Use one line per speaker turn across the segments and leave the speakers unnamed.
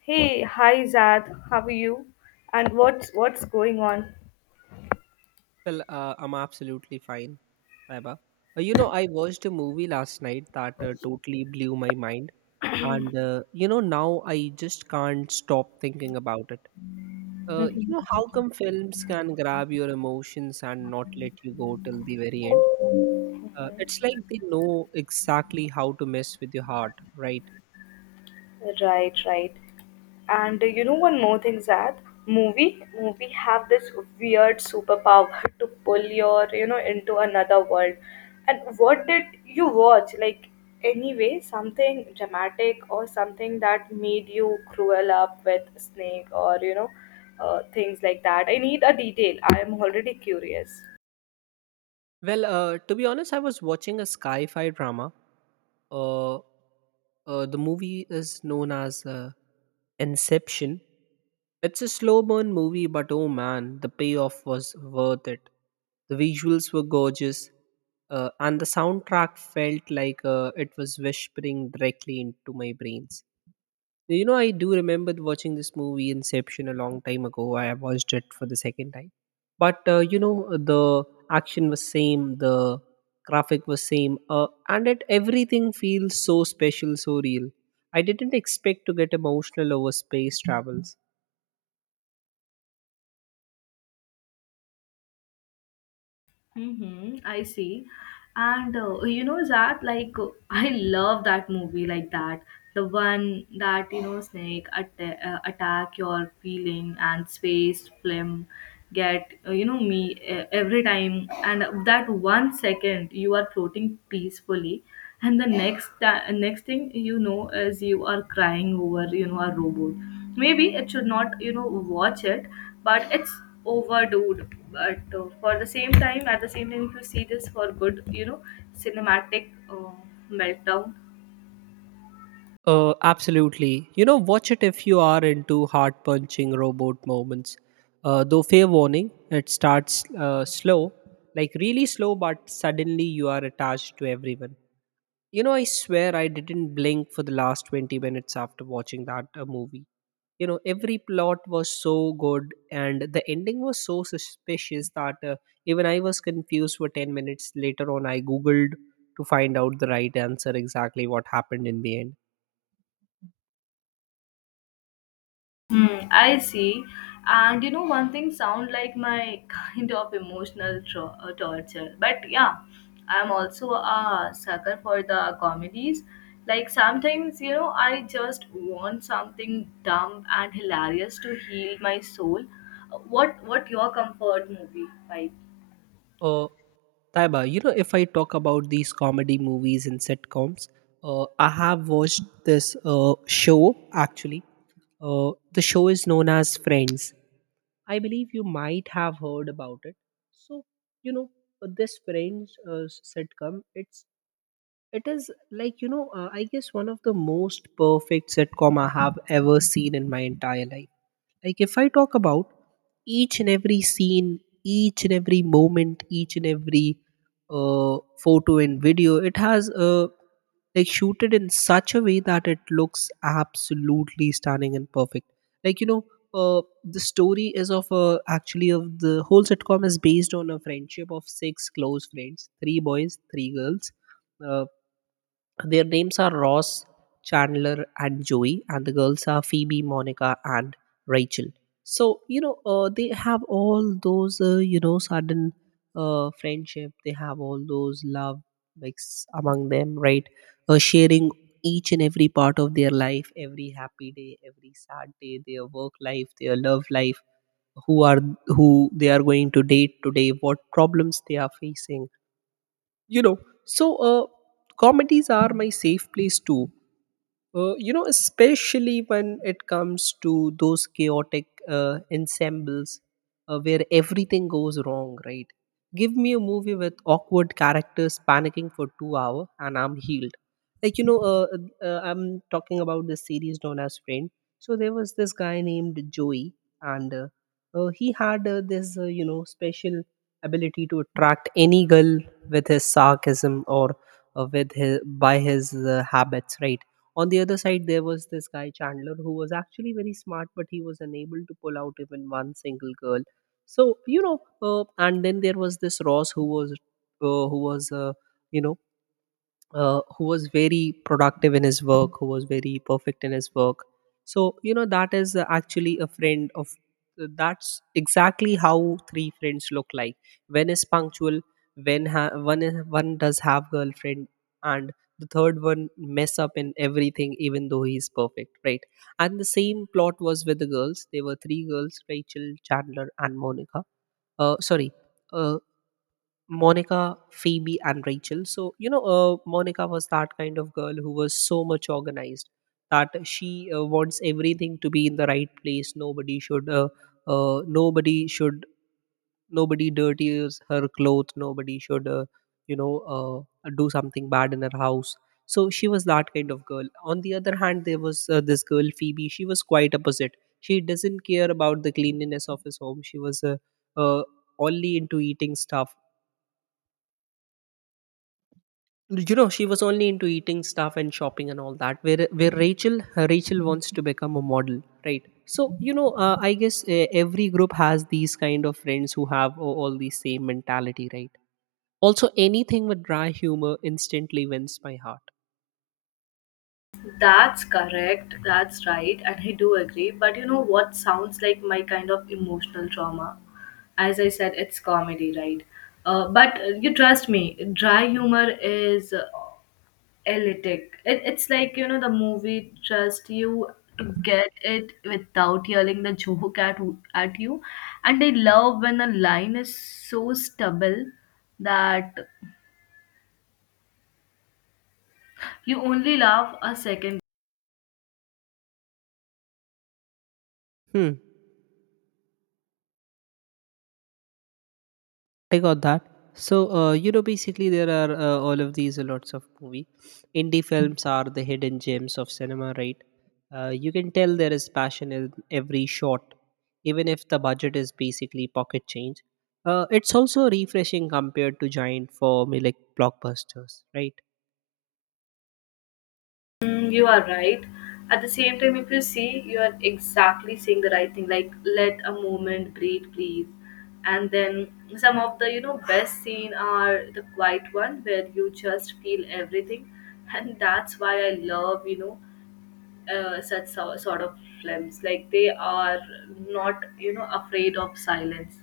Hey, hi Zad, how are you? And what's going on?
Well, I'm absolutely fine, Saiba. I watched a movie last night that totally blew my mind. Now I just can't stop thinking about it.
Mhm.
How come films can grab your emotions and not let you go till the very end? It's like they know exactly how to mess with your heart, right?
Right, right. And you know one more thing, Zad. Movie have this weird superpower to pull your into another world. And what did you watch? Like anyway, something dramatic or something that made you cruel up with snake or things like that. I need a detail. I am already curious.
Well, to be honest, I was watching a sci fi drama. Uh, the movie is known as Inception. It's a slow burn movie, but oh man, the payoff was worth it. The visuals were gorgeous, and the soundtrack felt like it was whispering directly into my brains. You know, I do remember watching this movie Inception a long time ago. I watched it for the second time, but you know, the action was same, the graphic was same, and it everything feels so special, so real. I didn't expect to get emotional over space travels.
Mm-hmm, I see. And you know, Zach, like, I love that movie like that. The one that, you know, attack your feeling and space film get, you know, me every time. And that 1 second you are floating peacefully. And the next thing you know is you are crying over, a robot. Maybe it should not, watch it, but it's overdude but for the same time at the same time if you see this for good cinematic meltdown.
Absolutely, you know, watch it if you are into heart punching robot moments. Though fair warning, it starts slow, like really slow, but suddenly you are attached to everyone. You know, I swear I didn't blink for the last 20 minutes after watching that movie. You know, every plot was so good, and the ending was so suspicious that even I was confused for 10 minutes. Later on, I googled to find out the right answer, exactly what happened in the end.
Hmm, I see. And you know, one thing sound like my kind of torture. But yeah, I'm also a sucker for the comedies. Like sometimes, you know, I just want something dumb and hilarious to heal my soul. What your comfort movie, like?
Uh, Taiba, you know, if I talk about these comedy movies and sitcoms, I have watched this show actually. The show is known as Friends. I believe you might have heard about it. So, you know, this French sitcom, it is like, you know, I guess one of the most perfect sitcom I have ever seen in my entire life. Like, if I talk about each and every scene, each and every moment, each and every uh, photo and video, it has like shooted in such a way that it looks absolutely stunning and perfect. Like, you know, the story is of a, actually of the whole sitcom is based on a friendship of six close friends, three boys, three girls. Uh, their names are Ross, Chandler, and Joey, and the girls are Phoebe, Monica, and Rachel. So you know, they have all those you know sudden friendship. They have all those love mix among them, right? Sharing each and every part of their life, every happy day, every sad day, their work life, their love life, who are who they are going to date today, what problems they are facing, you know. So comedies are my safe place too, you know, especially when it comes to those chaotic ensembles, where everything goes wrong, right? Give me a movie with awkward characters panicking for 2 hours, and I'm healed. Like you know, I'm talking about this series known as friend. So there was this guy named Joey, and he had this you know special ability to attract any girl with his sarcasm or with his by his habits, right? On the other side, there was this guy Chandler who was actually very smart, but he was unable to pull out even one single girl. So you know, and then there was this Ross who was uh, who was uh, you know who was very productive in his work, who was very perfect in his work. So, you know, that is actually a friend of that's exactly how three friends look like. When is punctual, one, one does have girlfriend, and the third one mess up in everything, even though he's perfect, right? And the same plot was with the girls. There were three girls Rachel, Chandler, and Monica. Sorry. Uh, Monica, Phoebe, and Rachel. So, you know, Monica was that kind of girl who was so much organized that she wants everything to be in the right place. Uh, nobody should, Nobody dirties her clothes. Nobody should, you know, do something bad in her house. So she was that kind of girl. On the other hand, there was this girl, Phoebe. She was quite opposite. She doesn't care about the cleanliness of his home. She was uh, only into eating stuff. You know, she was only into eating stuff and shopping and all that, where Rachel wants to become a model, right? So you know, I guess every group has these kind of friends who have all the same mentality, right? Also anything with dry humor instantly wins my heart.
That's correct. That's right. And I do agree. But you know what sounds like my kind of emotional trauma? As I said, it's comedy, right? But you trust me, dry humor is elitic. It's like, you know, the movie trust you to get it without yelling the joke at you. And I love when a line is so stubble that you only laugh a second.
Hmm. I got that. So, you know, basically, there are all of these lots of movie. Indie films are the hidden gems of cinema, right? You can tell there is passion in every shot, even if the budget is basically pocket change. It's also refreshing compared to giant formulaic blockbusters, right?
Mm, you are right. At the same time, if you see, you are exactly saying the right thing. Like, let a moment breathe, please. And then some of the best scene are the quiet one where you just feel everything, and that's why I love sort of films. Like they are not afraid of silence.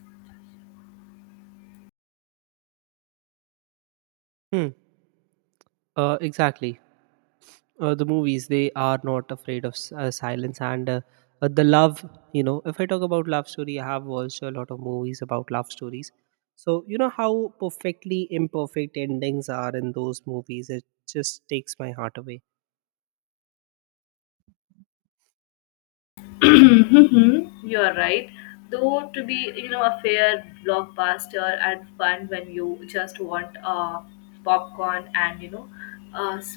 Hmm. Exactly. The movies, they are not afraid of silence, and the love, you know, if I talk about love story, I have watched a lot of movies about love stories. So you know how perfectly imperfect endings are in those movies, it just takes my heart away.
You are right. Though to be, you know, a fair blockbuster and fun when you just want popcorn and uh, s-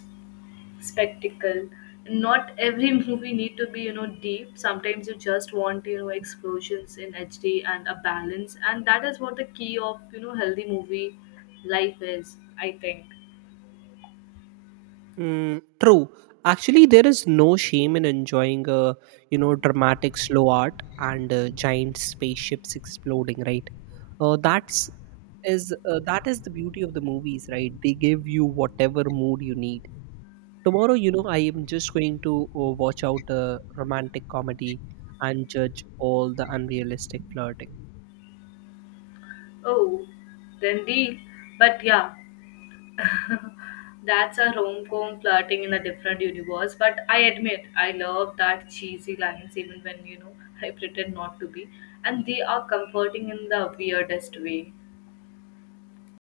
spectacle. Not every movie need to be deep. Sometimes you just want explosions in HD and a balance, and that is what the key of healthy movie life is. I think.
Mm, true. Actually there is no shame in enjoying a you know dramatic slow art and giant spaceships exploding, right? uh, that's that is the beauty of the movies, right? They give you whatever mood you need. Tomorrow you know I am just going to watch out a romantic comedy and judge all the unrealistic flirting.
Oh, then deal. But yeah, that's a rom-com flirting in a different universe, but I admit I love that cheesy lines even when I pretend not to be, and they are comforting in the weirdest way.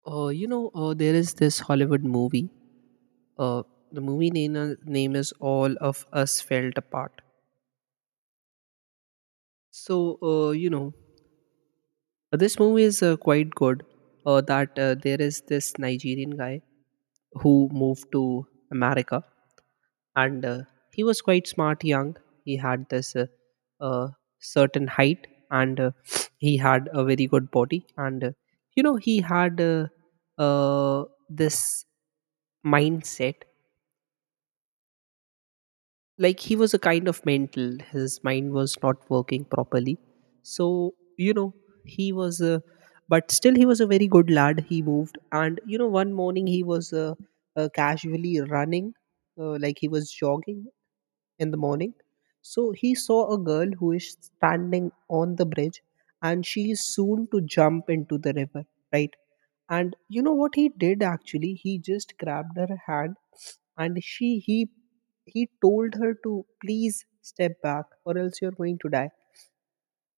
You know, there is this Hollywood movie, uh, the movie name is All Of Us Felt Apart. So you know, this movie is quite good. That There is this Nigerian guy who moved to America, and he was quite smart, young. He had this uh, certain height, and he had a very good body, and you know he had uh, this mindset, like he was a kind of mental, his mind was not working properly. So you know he was a, but still he was a very good lad. He moved, and you know one morning he was casually running, like he was jogging in the morning. So he saw a girl who is standing on the bridge and she is soon to jump into the river, right? And you know what he did actually? He just grabbed her hand, and she he told her to please step back or else you're going to die.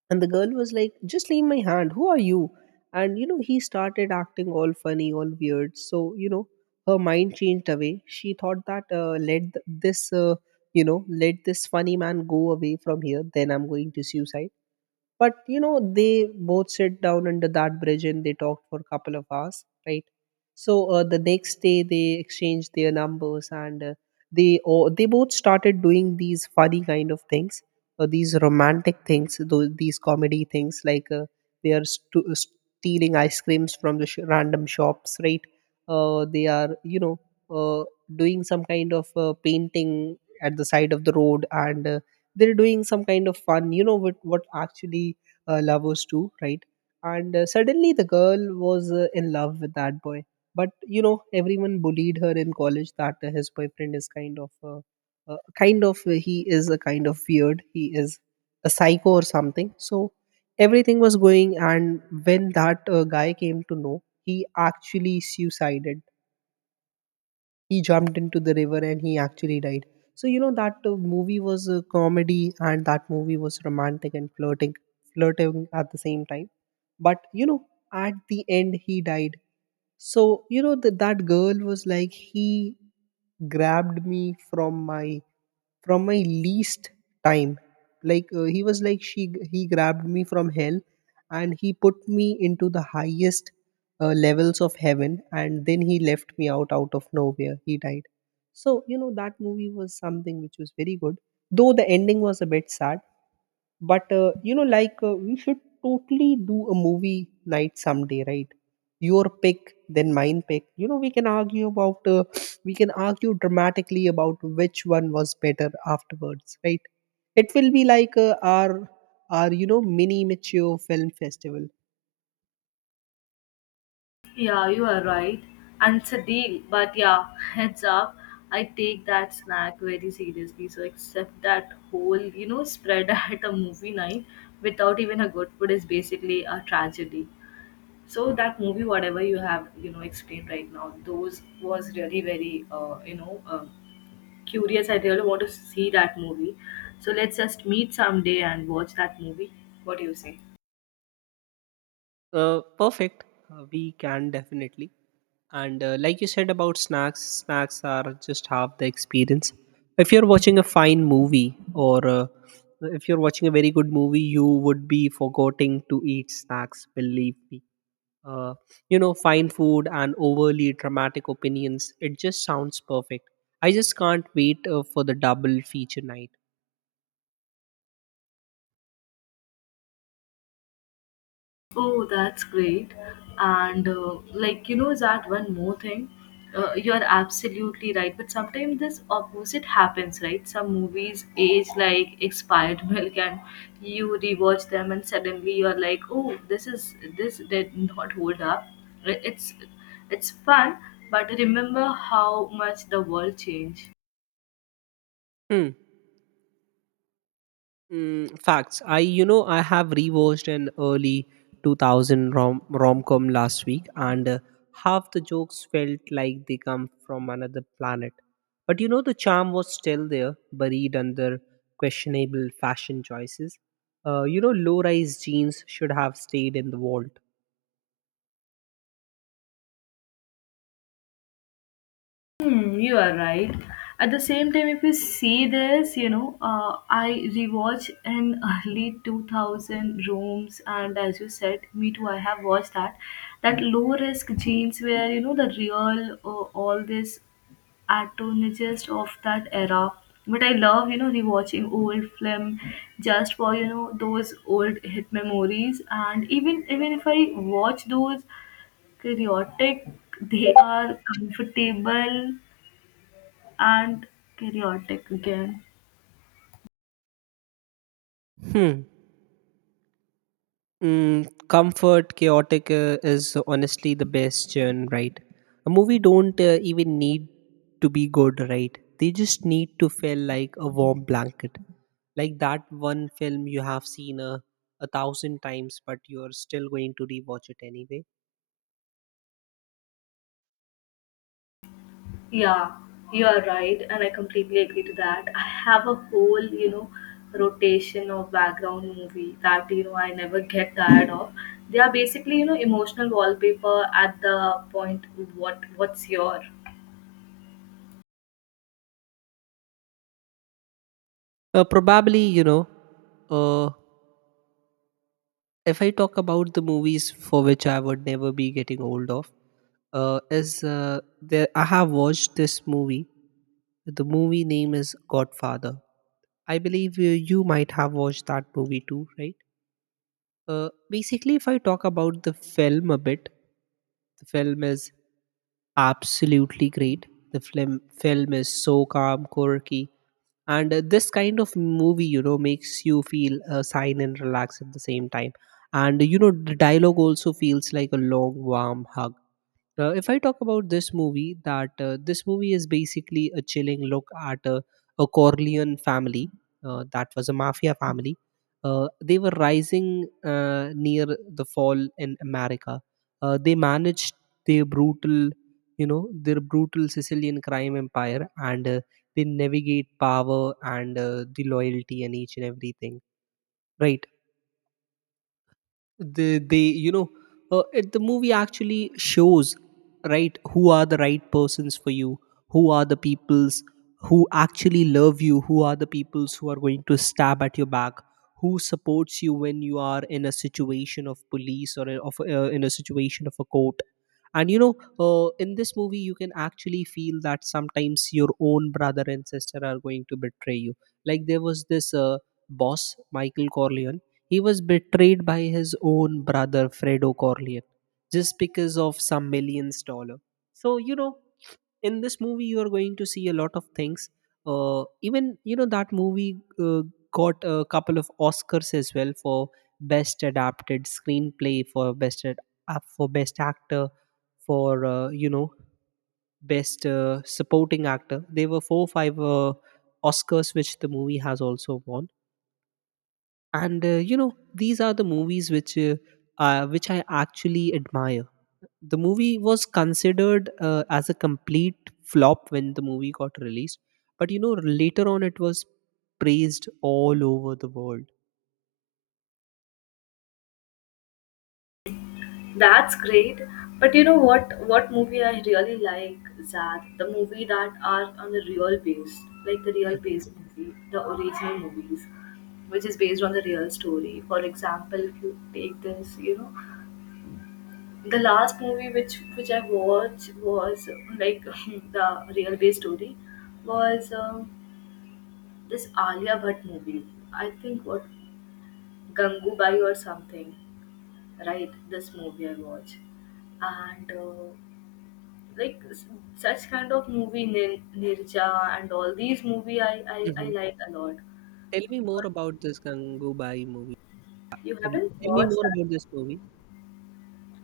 And the girl was like, just leave my hand. Who are you? And, you know, he started acting all funny, all weird. So, you know, her mind changed away. She thought that, this, you know, let this funny man go away from here. Then I'm going to suicide. But you know they both sit down under that bridge and they talked for a couple of hours, right? So the next day they exchanged their numbers, and they both started doing these funny kind of things, these romantic things, those, these comedy things, like they are stealing ice creams from the random shops, right? They are you know uh, doing some kind of painting at the side of the road, and they're doing some kind of fun, you know, what actually lovers do, right? And suddenly the girl was in love with that boy. But you know everyone bullied her in college that his boyfriend is kind of he is a kind of weird, he is a psycho or something. So everything was going, and when that guy came to know, he actually suicided. He jumped into the river and he actually died. So you know that movie was a comedy and that movie was romantic and flirting at the same time. But you know at the end he died. So you know that girl was like, he grabbed me from my from my least time. Like he was like, she he grabbed me from hell and he put me into the highest levels of heaven, and then he left me out of nowhere he died. So you know that movie was something which was very good, though the ending was a bit sad. But you know, like we should totally do a movie night someday, right? Your pick then mine pick, you know we can argue about we can argue dramatically about Which one was better afterwards, right? It will be like our our mini mature film festival.
Yeah, you are right, and it's a deal. But yeah, heads up, I take that snack very seriously. So except that whole spread at a movie night without even a good food is basically a tragedy. So that movie, whatever you have, explained right now, those was really very, curious. I really want to see that movie. So let's just meet someday and watch that movie. What do you say?
Perfect. We can definitely. And like you said about snacks, snacks are just half the experience. If you're watching a fine movie or if you're watching a very good movie, you would be forgetting to eat snacks, believe me. Uh, Fine food and overly dramatic opinions, it just sounds perfect. I just can't wait for the double feature night.
Oh, that's great. And like you know that one more thing, you're absolutely right. But sometimes this opposite happens, right? Some movies age like expired milk, and you rewatch them, and suddenly you're like, oh, this did not hold up. It- It's it's fun, but remember how much the world changed.
Hmm. Mm, facts. I you know I have rewatched an early 2000 rom-com last week and half the jokes felt like they come from another planet. But you know the charm was still there, buried under questionable fashion choices. Low-rise jeans should have stayed in the vault.
Hmm, you are right. At the same time, if you see this, you know, I rewatch in early 2000 rooms, and as you said, me too, I have watched that. That low risk genes where, you know, the real, all this antagonist of that era. But I love, you know, rewatching old film just for, you know, those old hit memories. And even if I watch those chaotic, they are comfortable and chaotic again.
Hmm. Mm, comfort chaotic is honestly the best genre, right? A movie don't even need to be good, right? They just need to feel like a warm blanket. Like that one film you have seen a thousand times, but you're still going to rewatch it anyway.
Yeah, you are right, and I completely agree to that. I have a whole, you know, rotation of background movie that you know I never get tired of. They are basically, you know, emotional wallpaper at the point what's your.
Probably, you know, uh, if I talk about the movies for which I would never be getting old of, is there I have watched this movie. The movie name is Godfather. I believe you might have watched that movie too, right? Basically, if I talk about the film a bit, the film is absolutely great. The film is so calm, quirky, and this kind of movie, you know, makes you feel sane and relaxed at the same time. And you know, the dialogue also feels like a long, warm hug. If I talk about this movie, that this movie is basically a chilling look at a Corleone family. That was a mafia family. They were rising near the fall in America. They managed their brutal Sicilian crime empire, and they navigate power and the loyalty and each and everything. Right, they you know it, the movie actually shows right who are the right persons for you, who are the peoples who actually love you, who are the peoples who are going to stab at your back, who supports you when you are in a situation of police or in- of in a situation of a court. And you know, in this movie you can actually feel that sometimes your own brother and sister are going to betray you. Like there was this boss Michael Corleone. He was betrayed by his own brother Fredo Corleone just because of some millions dollar. So you know, in this movie you are going to see a lot of things. Even you know that movie got a couple of Oscars as well for best adapted screenplay, for for best actor, for best supporting actor. There were four five Oscars which the movie has also won. And you know, these are the movies which I actually admire. The movie was considered as a complete flop when the movie got released, but you know later on it was praised all over the world.
That's great. But you know what? What movie I really like, Zad, the movie that are on the real base, like the real
Mhm,
base movie, the original movies, which is based on the real story. For example, if you take this, you know, the last movie which I watched was like the real base story was this Alia Bhatt movie. I think what Gangubai or something, right? This movie I watched and. Like such kind of movie Nirja and all these movie I I
mhm.
like a lot.
Tell me more
But
about this Gangubai movie.
you
Uh,
haven't
Tell me
watched
more
that.
about this movie.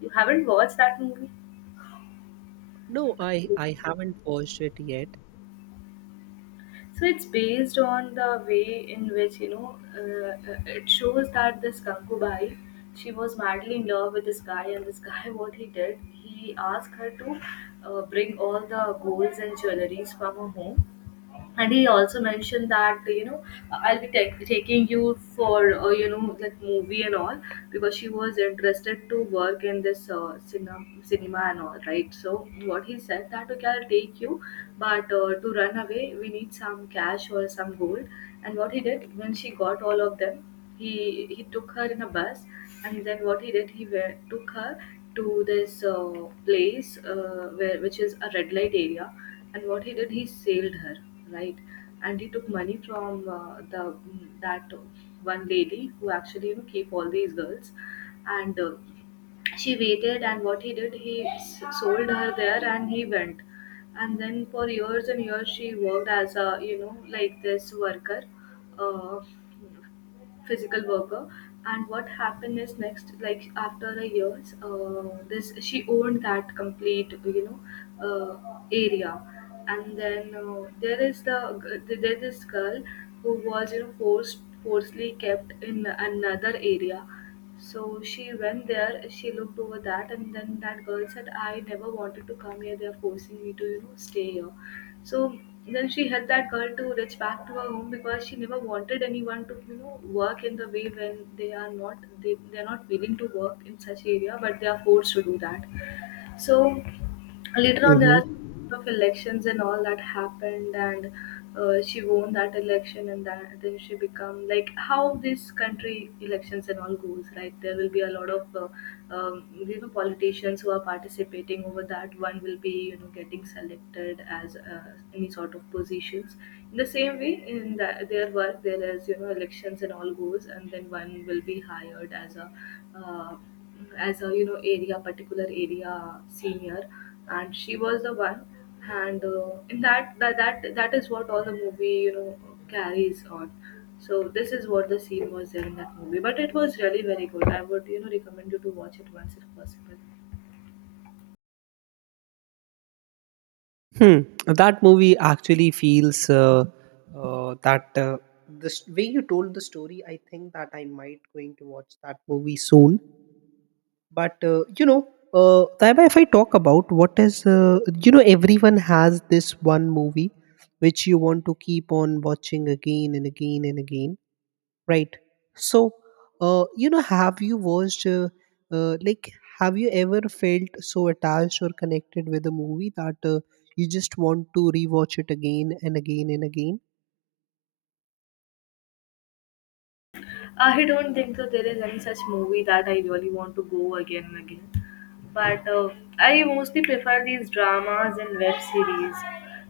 You haven't watched that movie.
No, I haven't watched it
So it's based on the way in which you know it shows that this Gangubai, she was madly in love with this guy, and this guy what he did, he asked her to bring all the golds and jewelries from her home, and he also mentioned that you know I'll be taking you for you know like movie and all, because she was interested to work in this cinema and all right, so what he said that okay I'll take you, but to run away we need some cash or some gold, and what he did when she got all of them, he took her in a bus, and then what he did, he went, took her to this place where which is a red light area, and what he did, he sailed her right, and he took money from the that one lady who actually you know keep all these girls, and. She waited and what he did he sold her there and he went, and then for years and years she worked as a you know like this worker, uh, physical worker, and what happened is next like after a years this she owned that complete you know uh, area, and then there is the there is this girl who was you know forced forcibly kept in another area, so she went there, she looked over that, and then that girl said, I never wanted to come here, they're forcing me to, you know, stay here. So then she helped that girl to reach back to her home because she never wanted anyone to, you know, work in the way when they are not they're not willing to work in such area, but they are forced to do that. So later on, there
yet.
are of elections and all that happened, and she won that election, and that, then she become like how this country elections and all goes, right? There will be a lot of you know politicians who are participating over that. One will be you know getting selected as any sort of positions. In the same way, in the, their work, there is you know elections and all goes, and then one will be hired uh, as a you know area particular area senior, and she was the one, and in that, that is what all the movie you know carries on, so this is what the scene was there in that movie but it was really very good, I would you know recommend you to watch it once if possible.
Hmm. That movie actually feels that the way you told the story. I think that I might going to watch that movie soon. But you know, Taiba, if I talk about what is, you know, everyone has this one movie which you want to keep on watching again and again and again, right? So you know, have you watched like, have you ever felt so attached or connected with a movie that you just want to rewatch it again and again and again?
I don't think so. There is any such movie that I really want to go again and again. But I mostly prefer these dramas and web series.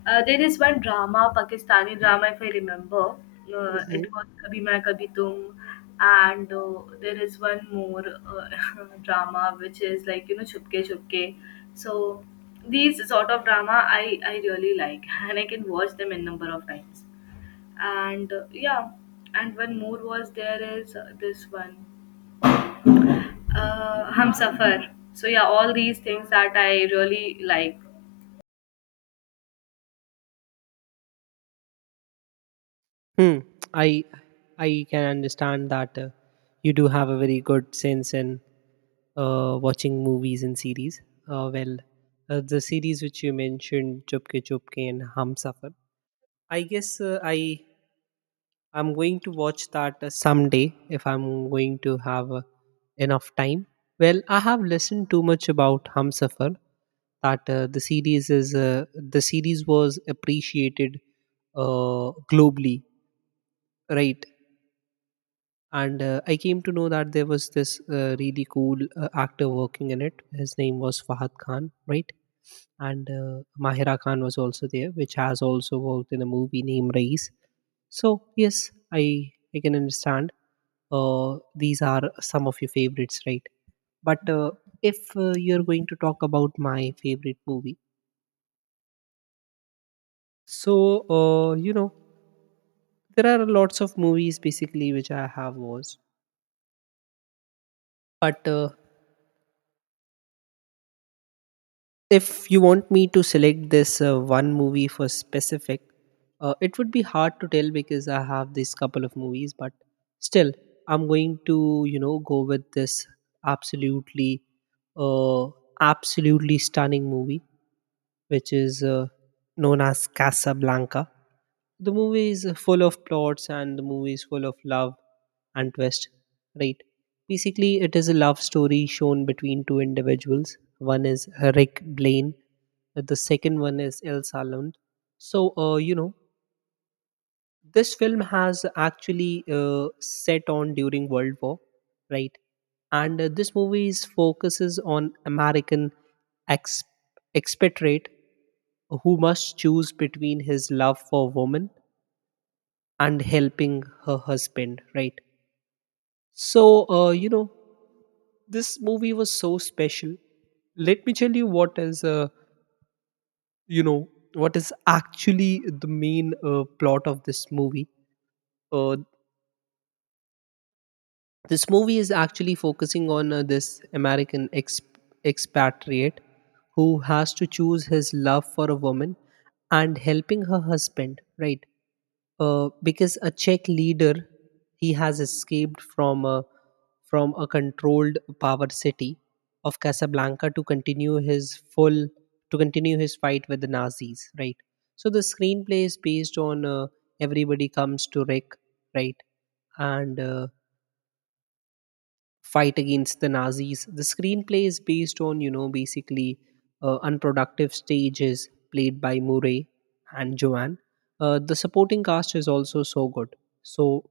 There is one drama, Pakistani drama, if I remember. It
Mhm.
was Kabhi Main Kabhi Tum. And there is one more drama which is like, you know, Chupke Chupke. So these sort of drama I really like and I can watch them a number of times and yeah, and one more was there is this one hum safar, so yeah all these things that I really like.
Hmm. I I can understand that you do have a very good sense in watching movies and series. Well, the series which you mentioned, Chupke Chupke and Hum Safar. I guess I'm going to watch that someday if I'm going to have enough time. Well, I have listened too much about Hum Safar that the series was appreciated globally, right? And I came to know that there was this really cool actor working in it. His name was Fahad Khan, right? And Mahira Khan was also there, which has also worked in a movie named Race. So yes, I can understand these are some of your favorites, right? But if you're going to talk about my favorite movie, so you know, there are lots of movies basically which I have watched, but if you want me to select this one movie for specific, it would be hard to tell because I have this couple of movies, but still I'm going to you know go with this absolutely uh, absolutely stunning movie which is known as Casablanca. The movie is full of plots and the movie is full of love and twist, right? Basically it is a love story shown between two individuals. One is Rick Blaine, that the second one is El Salund. So, you know, this film has actually set on during World War, right? And this movie is focuses on American ex- expatriate who must choose between his love for woman and helping her husband, right? So, you know, this movie was so special. Let me tell you what is you know what is actually the main plot of this movie. uh, this movie is actually focusing on this American expatriate who has to choose his love for a woman and helping her husband, right? Because a Czech leader, he has escaped from a controlled power city of Casablanca to continue his fight with the Nazis, right? So the screenplay is based on everybody comes to Rick, right? And fight against the Nazis. The screenplay is based on, you know, basically unproductive stages played by Murray and Joanne. The supporting cast is also so good. So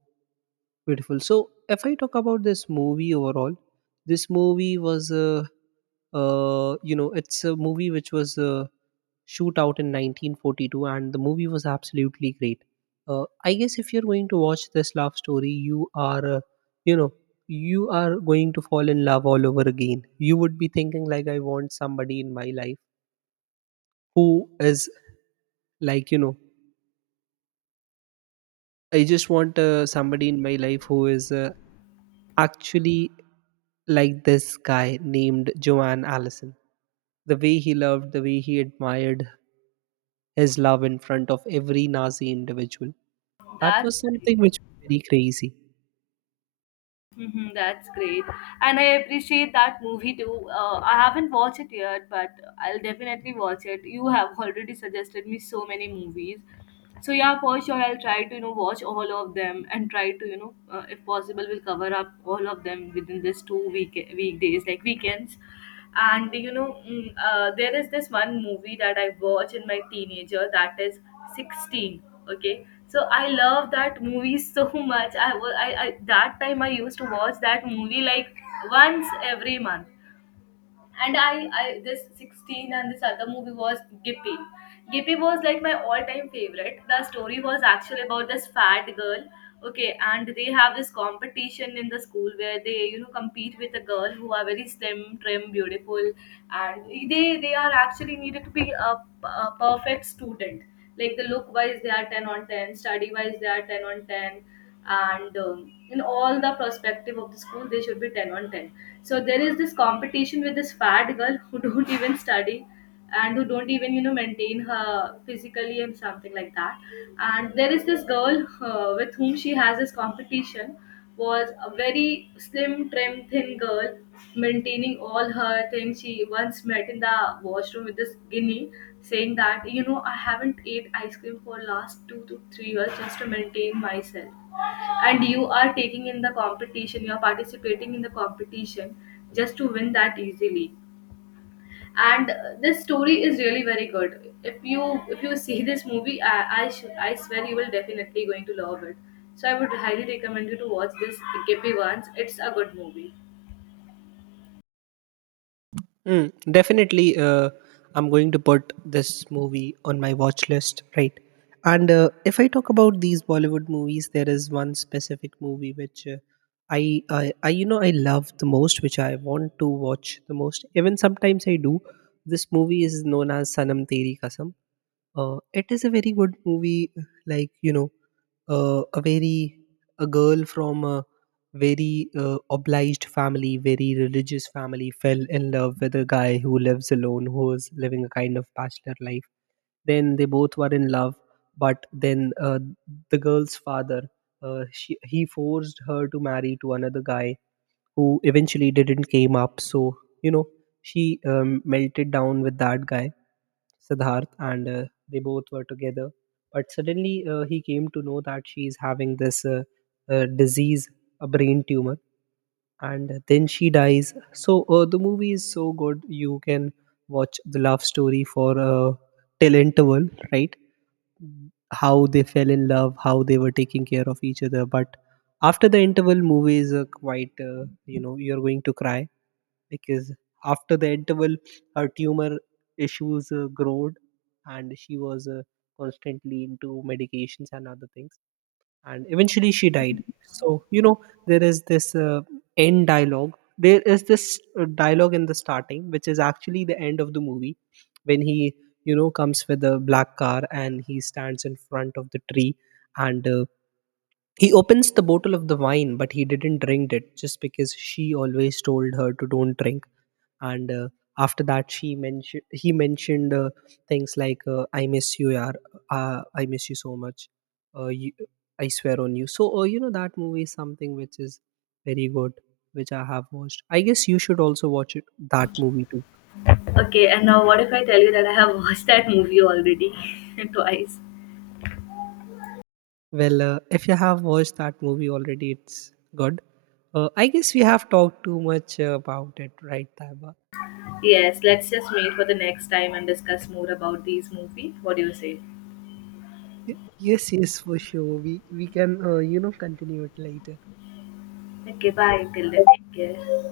beautiful. So, if I talk about this movie overall, this movie was, you know, it's a movie which was shoot out in 1942, and the movie was absolutely great. I guess if you're going to watch this love story, you are, you know, you are going to fall in love all over again. You would be thinking like, I want somebody in my life who is like, you know, I just want somebody in my life who is actually like this guy named Joanne Allison. The way he loved, the way he admired his love in front of every Nazi individual. That
That's
was
great.
something which was very crazy.
Hmm, that's great, and I appreciate that movie too. I haven't watched it yet, but I'll definitely watch it. You have already suggested me so many movies, so yeah for sure I'll try to you know watch all of them, and try to you know if possible we'll cover up all of them within this 2 week weekdays like weekends. And you know there is this one movie that I watch in my teenager that is 16. Okay so I love that movie so much, I was I that time I used to watch that movie like once every month. And I this 16 and this other movie was Gippy. Gippy was like my all-time favorite. The story was actually about this fat girl, okay, and they have this competition in the school where they you know compete with a girl who are very slim, trim, beautiful, and they are actually needed to be a perfect student. Like the look wise, they are 10 on 10, study wise, they are 10 on 10, and in all the perspective of the school, they should be 10 on 10. So there is this competition with this fat girl who don't even study and who don't even you know maintain her physically and something like that, and there is this girl with whom she has this competition, was a very slim trim thin girl maintaining all her things. She once met in the washroom with this guinea saying that you know I haven't ate ice cream for last 2 to 3 years just to maintain myself, and you are taking in the competition, you are participating in the competition just to win that easily. And this story is really very good. If you see this movie I swear you will definitely going to love it. So I would highly recommend you to watch this Gippy once, it's a good movie.
Mm, definitely, I'm going to put this movie on my watch list, right? And if I talk about these Bollywood movies, there is one specific movie which you know, I love the most, which I want to watch the most. Even sometimes I do. This movie is known as Sanam Teri Kasam. It is a very good movie, like, you know, uh, a very, a girl from a very obliged family, very religious family fell in love with a guy who lives alone, who is living a kind of bachelor life. Then they both were in love, but then the girl's father, she, he forced her to marry to another guy who eventually didn't came up. So, you know, she melted down with that guy Siddharth, and they both were together. But suddenly, he came to know that she is having this disease, a brain tumor, and then she dies. So the movie is so good. You can watch the love story for till interval, right? How they fell in love, how they were taking care of each other, but after the interval movies are quite you know, you're going to cry, because after the interval her tumor issues growed, and she was constantly into medications and other things, and eventually she died. So you know, there is this end dialogue, there is this dialogue in the starting which is actually the end of the movie, when he you know comes with a black car and he stands in front of the tree, and he opens the bottle of the wine but he didn't drink it just because she always told her to don't drink. And after that she mentioned he mentioned things like I miss you yaar, I miss you so much, uh, you, I swear on you. So you know, that movie is something which is very good, which I have watched. I guess you should also watch it, that movie too.
Okay, and now what if I tell you that I have watched that movie already twice.
Well if you have watched that movie already, it's good. I guess we have talked too much about it, right Taiba?
Yes, let's just meet for the next time and discuss more about these movie, what do you say?
Y- yes, yes, for sure, we can you know continue it later.
Okay, bye, till then, take care.